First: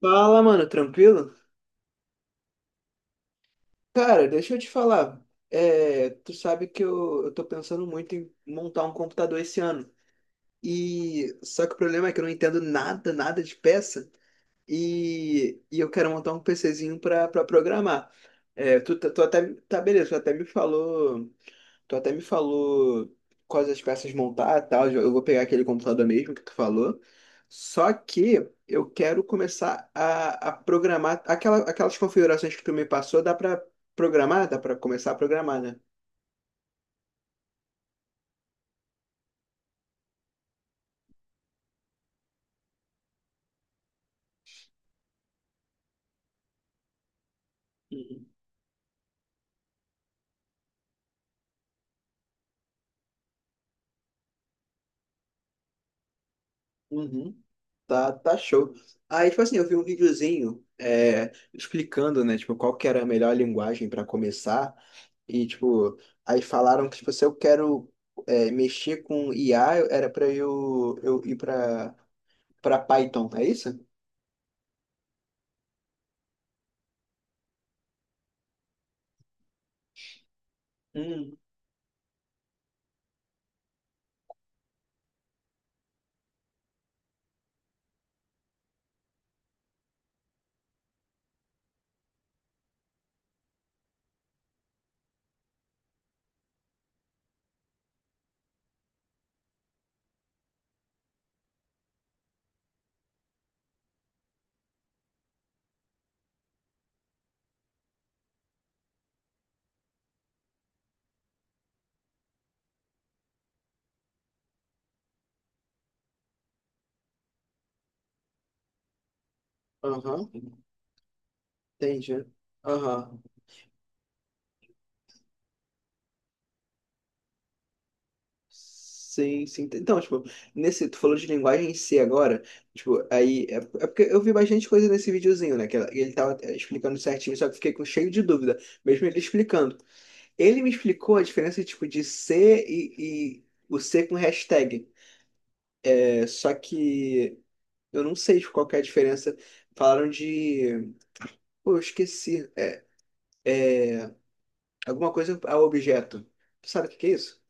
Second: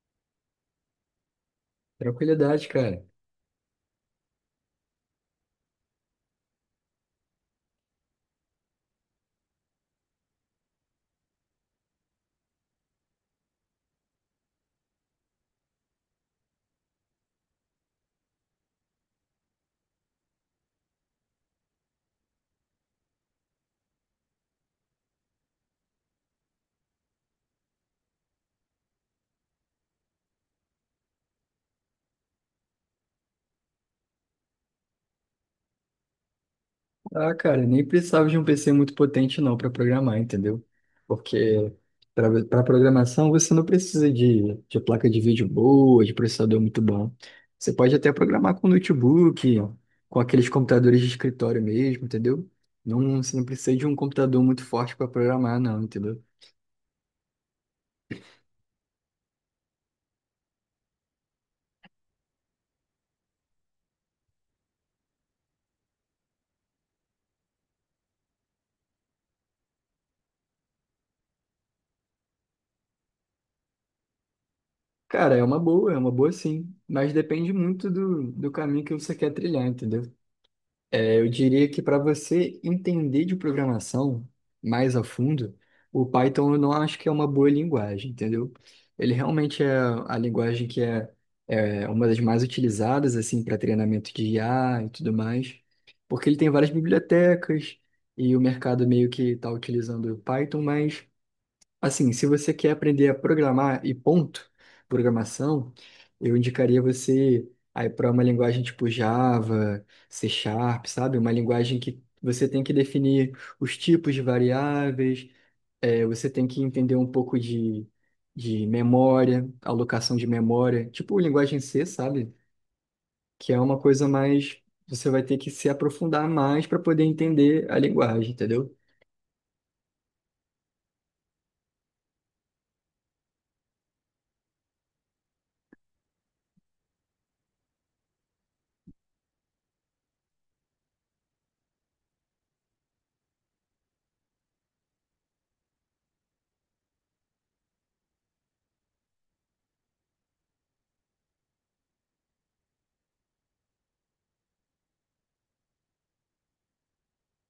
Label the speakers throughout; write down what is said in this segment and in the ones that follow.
Speaker 1: Fala, mano, tranquilo?
Speaker 2: Tranquilidade, cara.
Speaker 1: Cara, deixa eu te falar. Tu sabe que eu tô pensando muito em montar um computador esse ano. E só que o problema é que eu não entendo nada de peça. E eu quero montar um PCzinho pra programar. Tu até, tá beleza, tu até me falou. Tu até me falou quais as peças montar e tal. Eu vou pegar aquele computador mesmo que tu falou. Só que eu quero começar a programar. Aquelas configurações que tu me passou, dá pra programar? Dá pra começar a programar, né?
Speaker 2: Ah, cara, nem precisava de um PC muito potente não para programar, entendeu? Porque para programação você não precisa de placa de vídeo boa, de processador muito bom. Você pode até
Speaker 1: Uhum.
Speaker 2: programar com notebook, com aqueles computadores de escritório mesmo, entendeu? Não, você não precisa de um computador muito forte para programar, não, entendeu?
Speaker 1: Uhum. Tá show. Aí, tipo assim, eu vi um videozinho explicando, né, tipo, qual que era a melhor linguagem para começar. E, tipo, aí falaram que, tipo, se eu quero mexer com IA, era para eu ir para Python, é isso?
Speaker 2: Cara, é uma boa sim, mas depende muito do caminho que você quer trilhar, entendeu? Eu
Speaker 1: Hum.
Speaker 2: diria que para você entender de programação mais a fundo, o Python eu não acho que é uma boa linguagem, entendeu? Ele realmente é a linguagem que é, é uma das mais utilizadas assim para treinamento de IA e tudo mais, porque ele tem várias bibliotecas e o mercado meio que está utilizando o Python. Mas assim, se você quer aprender a programar e ponto, programação, eu indicaria você aí para uma linguagem tipo Java, C Sharp, sabe? Uma linguagem que você tem que definir os tipos de variáveis, você tem que entender um pouco de memória, alocação de
Speaker 1: Aham,
Speaker 2: memória, tipo linguagem C,
Speaker 1: entendi.
Speaker 2: sabe?
Speaker 1: Aham.
Speaker 2: Que é uma coisa mais, você vai ter que se aprofundar mais para poder entender a linguagem, entendeu?
Speaker 1: Sim, sim. Então, tipo, nesse, tu falou de linguagem em C agora, tipo, aí, é porque eu vi bastante coisa nesse videozinho, né, que ele tava explicando certinho, só que eu fiquei com cheio de dúvida, mesmo ele explicando. Ele me explicou a diferença, tipo, de C e o C com hashtag, só que eu não sei, tipo, qual que é a diferença. Falaram de... Pô, eu esqueci. Alguma coisa ao objeto. Tu sabe o que que é isso?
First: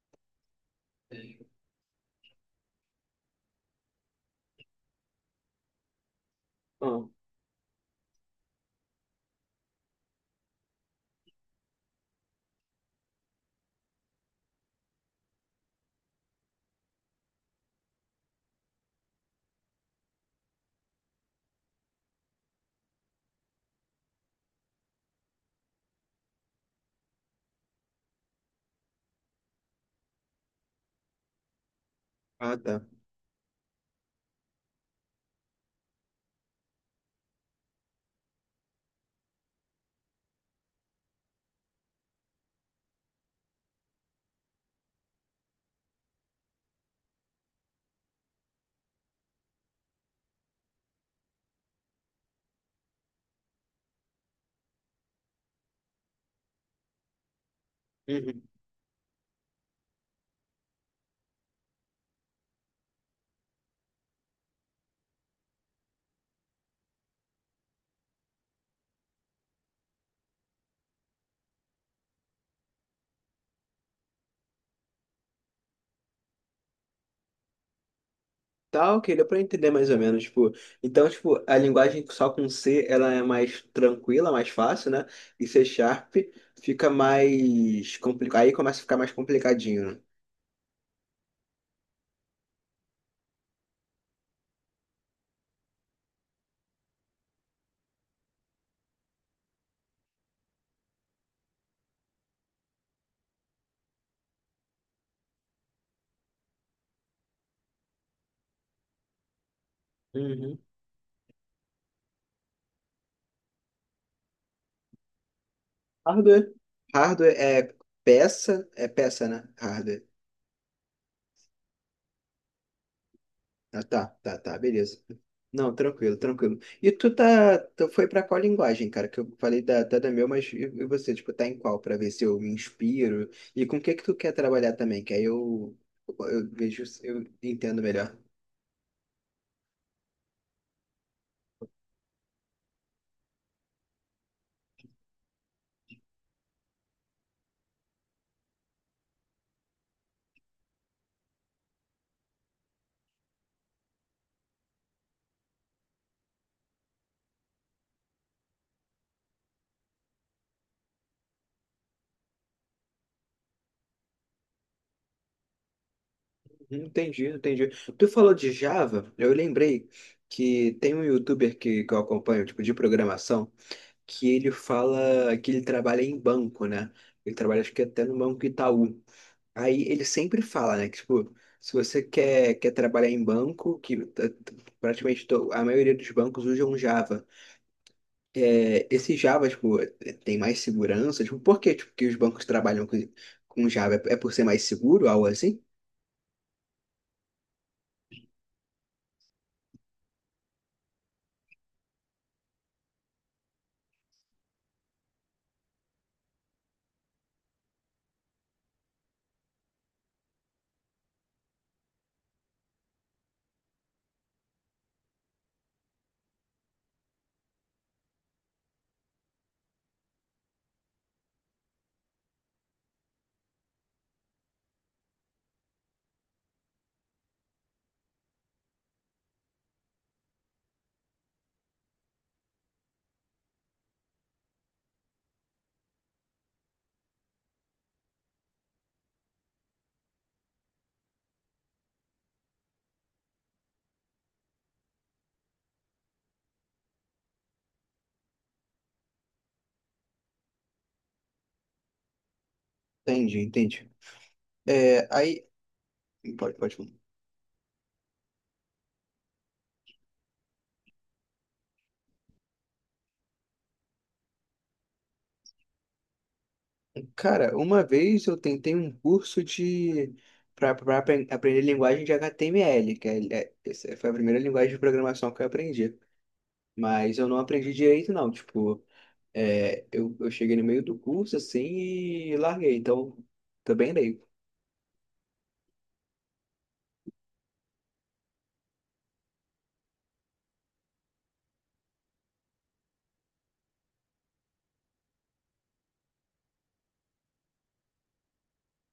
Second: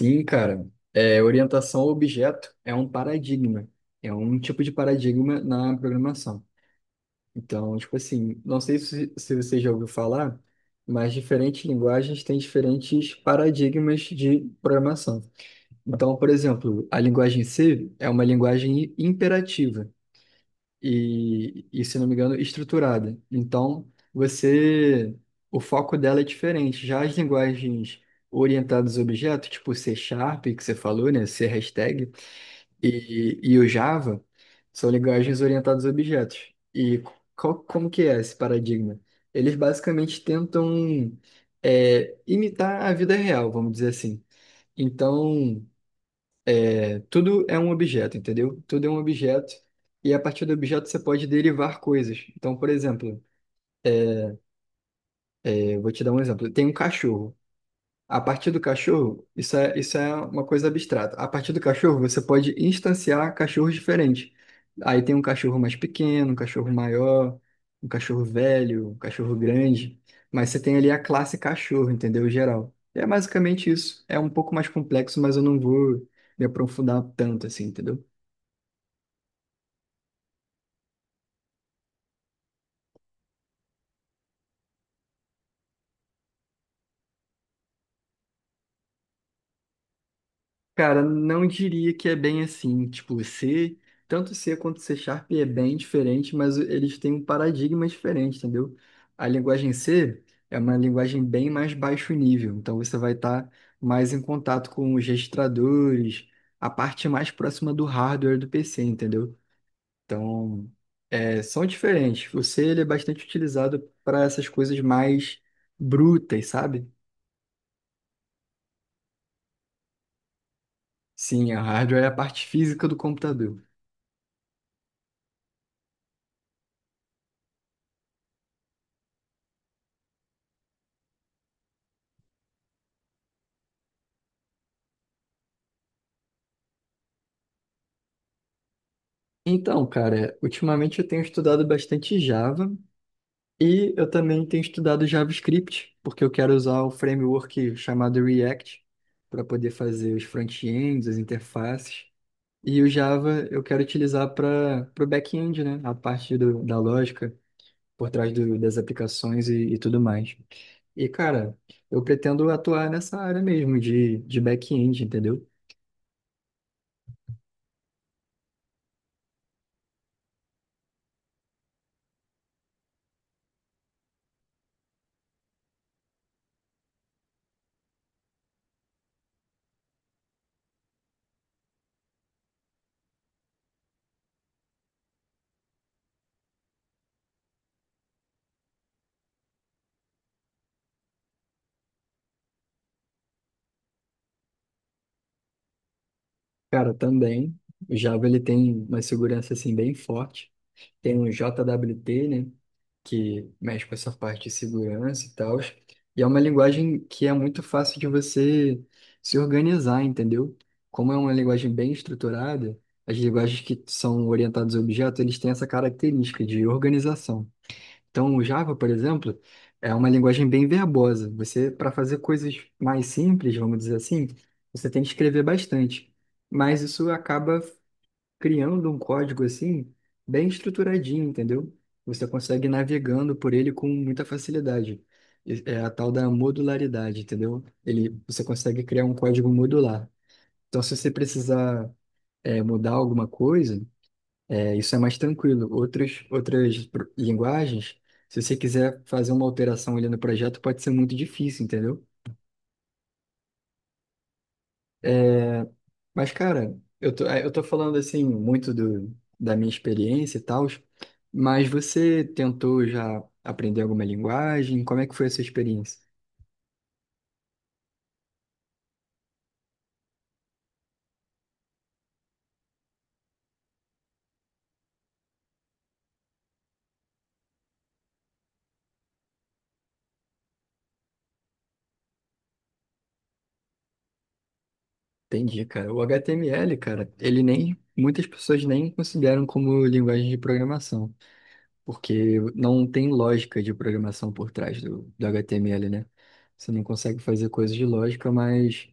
Speaker 2: Sim, cara. Orientação ao objeto é um paradigma. É um tipo de paradigma na programação.
Speaker 1: Não.
Speaker 2: Então, tipo assim, não sei se você já ouviu falar, mas diferentes linguagens têm diferentes paradigmas de programação. Então, por exemplo, a linguagem C é uma linguagem imperativa e se não me engano, estruturada. Então, você, o foco dela é diferente. Já as linguagens orientadas a objetos, tipo C Sharp, que você falou, né, C hashtag,
Speaker 1: Ah, tá.
Speaker 2: e o Java, são linguagens orientadas a objetos. E qual, como que é esse paradigma? Eles basicamente tentam imitar a vida real, vamos dizer assim. Então, tudo é um objeto, entendeu? Tudo é um objeto. E a partir do objeto você pode derivar coisas. Então, por exemplo, eu vou te dar um exemplo. Tem um cachorro. A
Speaker 1: Uhum.
Speaker 2: partir do cachorro, isso é uma coisa abstrata. A partir do cachorro, você pode instanciar cachorros diferentes. Aí tem um cachorro mais pequeno, um cachorro maior, um cachorro velho, um cachorro grande. Mas você tem ali a classe cachorro, entendeu? Geral. É basicamente isso. É um pouco mais complexo, mas eu não vou me aprofundar tanto assim, entendeu?
Speaker 1: Tá, ok, deu pra entender mais ou menos, tipo, então, tipo, a linguagem só com C, ela é mais tranquila, mais fácil, né? E C Sharp fica mais complicado, aí começa a ficar mais complicadinho, né?
Speaker 2: Cara, não diria que é bem assim. Tipo, C, tanto C quanto C Sharp é bem diferente, mas eles têm um paradigma diferente, entendeu? A linguagem C é uma linguagem bem mais baixo nível, então você vai estar mais em contato com os registradores, a parte mais próxima do hardware do PC, entendeu?
Speaker 1: Uhum.
Speaker 2: Então, são diferentes. O C ele é bastante utilizado para essas coisas mais brutas,
Speaker 1: Hardware.
Speaker 2: sabe?
Speaker 1: Hardware é é peça, né? Hardware.
Speaker 2: Sim, a hardware é a parte física do computador.
Speaker 1: Ah, tá, tá, tá, beleza. Não, tranquilo, tranquilo. E tu foi pra qual linguagem, cara? Que eu falei da meu, mas e você, tipo, tá em qual? Pra ver se eu me inspiro. E com o que que tu quer trabalhar também? Que eu vejo, se eu entendo melhor.
Speaker 2: Então, cara, ultimamente eu tenho estudado bastante Java e eu também tenho estudado JavaScript, porque eu quero usar o framework chamado React para poder fazer os front-ends, as interfaces. E o Java eu quero utilizar para o back-end, né? A parte do- da lógica por trás do- das aplicações e tudo mais. E, cara, eu pretendo atuar nessa área mesmo de back-end, entendeu?
Speaker 1: Uhum, entendi, entendi. Tu falou de Java, eu lembrei que tem um youtuber que eu acompanho, tipo, de programação, que ele fala que ele trabalha em banco, né? Ele trabalha, acho que até no Banco Itaú. Aí ele sempre fala, né, que, tipo, se você quer trabalhar em banco, praticamente a maioria dos bancos usam um Java. É, esse Java, tipo, é, tem mais segurança, tipo, por que, tipo, que os bancos trabalham com Java? É por ser mais seguro, algo assim?
Speaker 2: Cara, também, o Java ele tem uma segurança assim bem forte. Tem um JWT, né, que mexe com essa parte de segurança e tal. E é uma linguagem que é muito fácil de você se organizar, entendeu? Como é uma linguagem bem estruturada, as linguagens que são orientadas a objetos, eles têm essa característica de organização. Então, o Java, por exemplo, é uma linguagem bem verbosa. Você, para fazer coisas mais simples, vamos dizer assim, você tem que escrever bastante. Mas isso acaba criando um código assim, bem estruturadinho, entendeu? Você consegue ir navegando por ele com muita facilidade. E- é a tal da modularidade, entendeu? Ele, você consegue criar um código modular. Então, se você precisar mudar alguma coisa, isso é mais tranquilo. Outras pro- linguagens, se você quiser fazer uma alteração ali no projeto, pode ser muito difícil, entendeu?
Speaker 1: Entende, entende. É, aí,
Speaker 2: Mas,
Speaker 1: pode,
Speaker 2: cara,
Speaker 1: pode.
Speaker 2: eu tô falando assim muito do, da minha experiência e tal, mas você tentou já aprender alguma linguagem? Como é que foi a sua experiência?
Speaker 1: Cara, uma vez eu tentei um curso de, para pra aprender linguagem de HTML, essa foi a primeira linguagem de programação que eu aprendi. Mas eu não aprendi direito, não, tipo... É, eu cheguei no meio do curso, assim, e larguei. Então, também leigo.
Speaker 2: Entendi, cara. O HTML, cara, ele nem, muitas pessoas nem consideram como linguagem de programação, porque não tem lógica de programação por trás do HTML, né? Você não consegue fazer coisas de lógica, mas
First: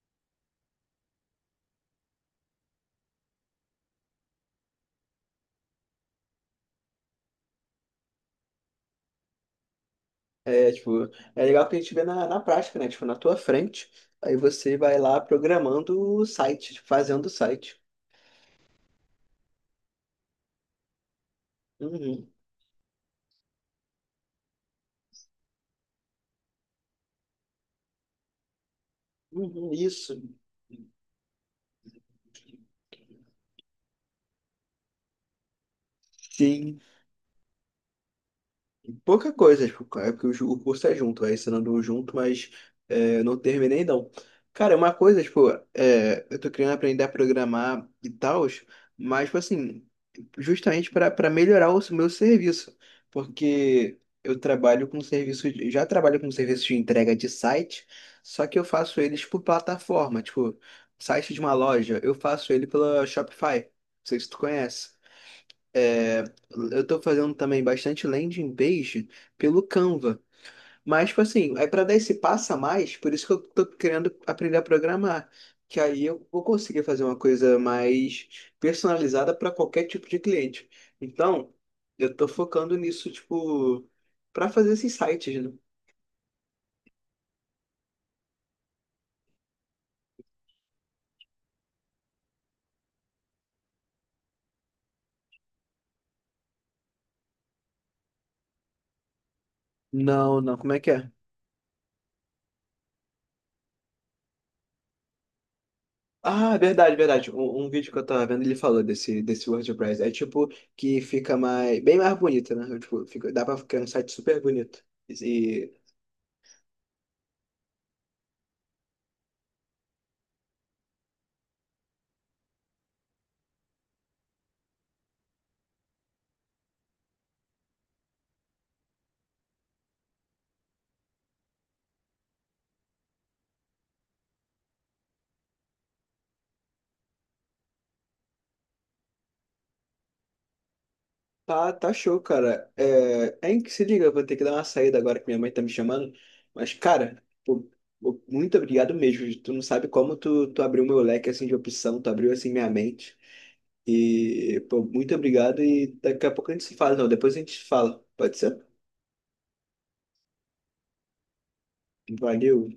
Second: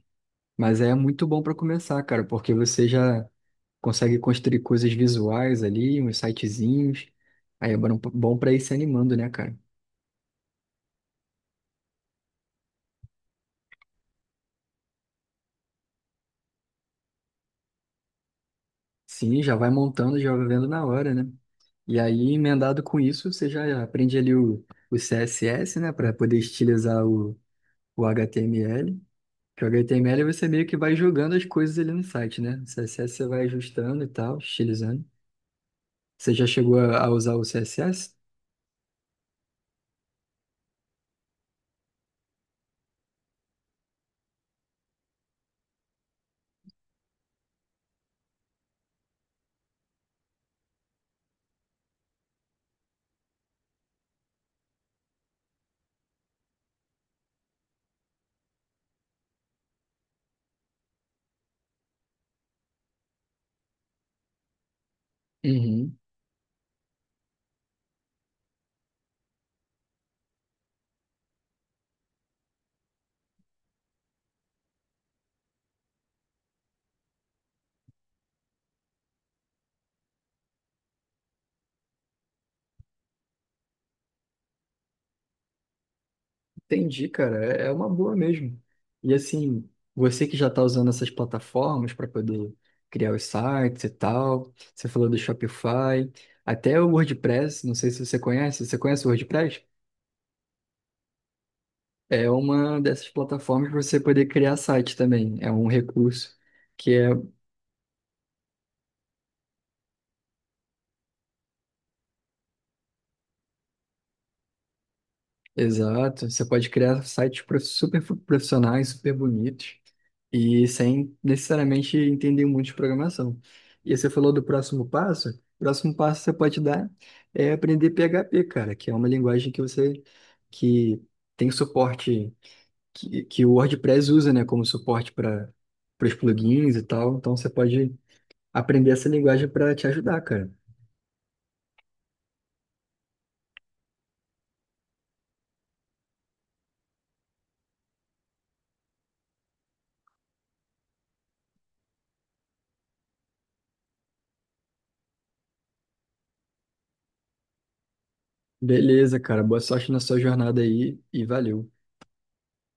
Speaker 2: Mas é muito bom para começar, cara, porque você já consegue construir coisas visuais ali, uns sitezinhos. Aí é bom pra ir se animando, né, cara?
Speaker 1: É, tipo, é legal que a gente vê na, na prática, né? Tipo, na tua frente. Aí você vai lá programando o site, tipo, fazendo o site.
Speaker 2: Sim, já vai montando, já vai vendo na hora, né? E
Speaker 1: Uhum,
Speaker 2: aí, emendado com isso, você já aprende ali o CSS, né, para poder estilizar o HTML. Que o
Speaker 1: uhum, isso.
Speaker 2: HTML você meio que vai jogando as coisas ali no site, né? O CSS você vai ajustando e tal, estilizando. Você já chegou
Speaker 1: Sim,
Speaker 2: a usar o CSS?
Speaker 1: pouca coisa, tipo, é porque o o curso é junto, é ensinando um junto, mas é, não terminei não. Cara, uma coisa, tipo, é, eu tô querendo aprender a programar e tal, mas, tipo assim, justamente para melhorar o meu serviço, porque eu trabalho com serviço, já trabalho com serviço de entrega de site, só que eu faço eles por plataforma, tipo, site de uma loja, eu faço ele pela Shopify, não sei se tu conhece.
Speaker 2: Uhum.
Speaker 1: É, eu estou fazendo também bastante landing page pelo Canva. Mas, tipo assim, é para dar esse passo a mais, por isso que eu estou querendo aprender a programar. Que aí eu vou conseguir fazer uma coisa mais personalizada para qualquer tipo de cliente. Então, eu estou focando nisso, tipo, para fazer esses sites, né?
Speaker 2: Entendi, cara. É é uma boa mesmo. E assim, você que já está usando essas plataformas para poder criar os sites e tal, você falou do Shopify, até o WordPress, não sei se você conhece. Você conhece o WordPress?
Speaker 1: Não, não, como é que é?
Speaker 2: É uma dessas plataformas para você poder criar site também. É um recurso
Speaker 1: Ah,
Speaker 2: que
Speaker 1: verdade,
Speaker 2: é
Speaker 1: verdade. Um vídeo que eu tava vendo, ele falou desse WordPress. É tipo que fica mais, bem mais bonito, né? Tipo, fica, dá pra ficar um site super bonito. E
Speaker 2: exato. Você pode criar sites prof- super profissionais, super bonitos e sem necessariamente entender muito de programação. E você falou do próximo passo. O próximo passo que você pode dar é aprender PHP, cara, que é uma linguagem que você que tem suporte que o WordPress usa, né, como suporte para os plugins e tal. Então você pode aprender essa linguagem para te ajudar, cara.
Speaker 1: tá, tá show, cara. É, é em que se liga, eu vou ter que dar uma saída agora que minha mãe tá me chamando. Mas, cara, pô, muito obrigado mesmo. Tu não sabe como tu abriu meu leque assim de opção, tu abriu assim minha mente. E, pô, muito obrigado. E daqui a pouco a gente se fala, não. Depois a gente se fala. Pode ser?
Speaker 2: Beleza, cara. Boa sorte na sua jornada aí e valeu.
Speaker 1: Valeu.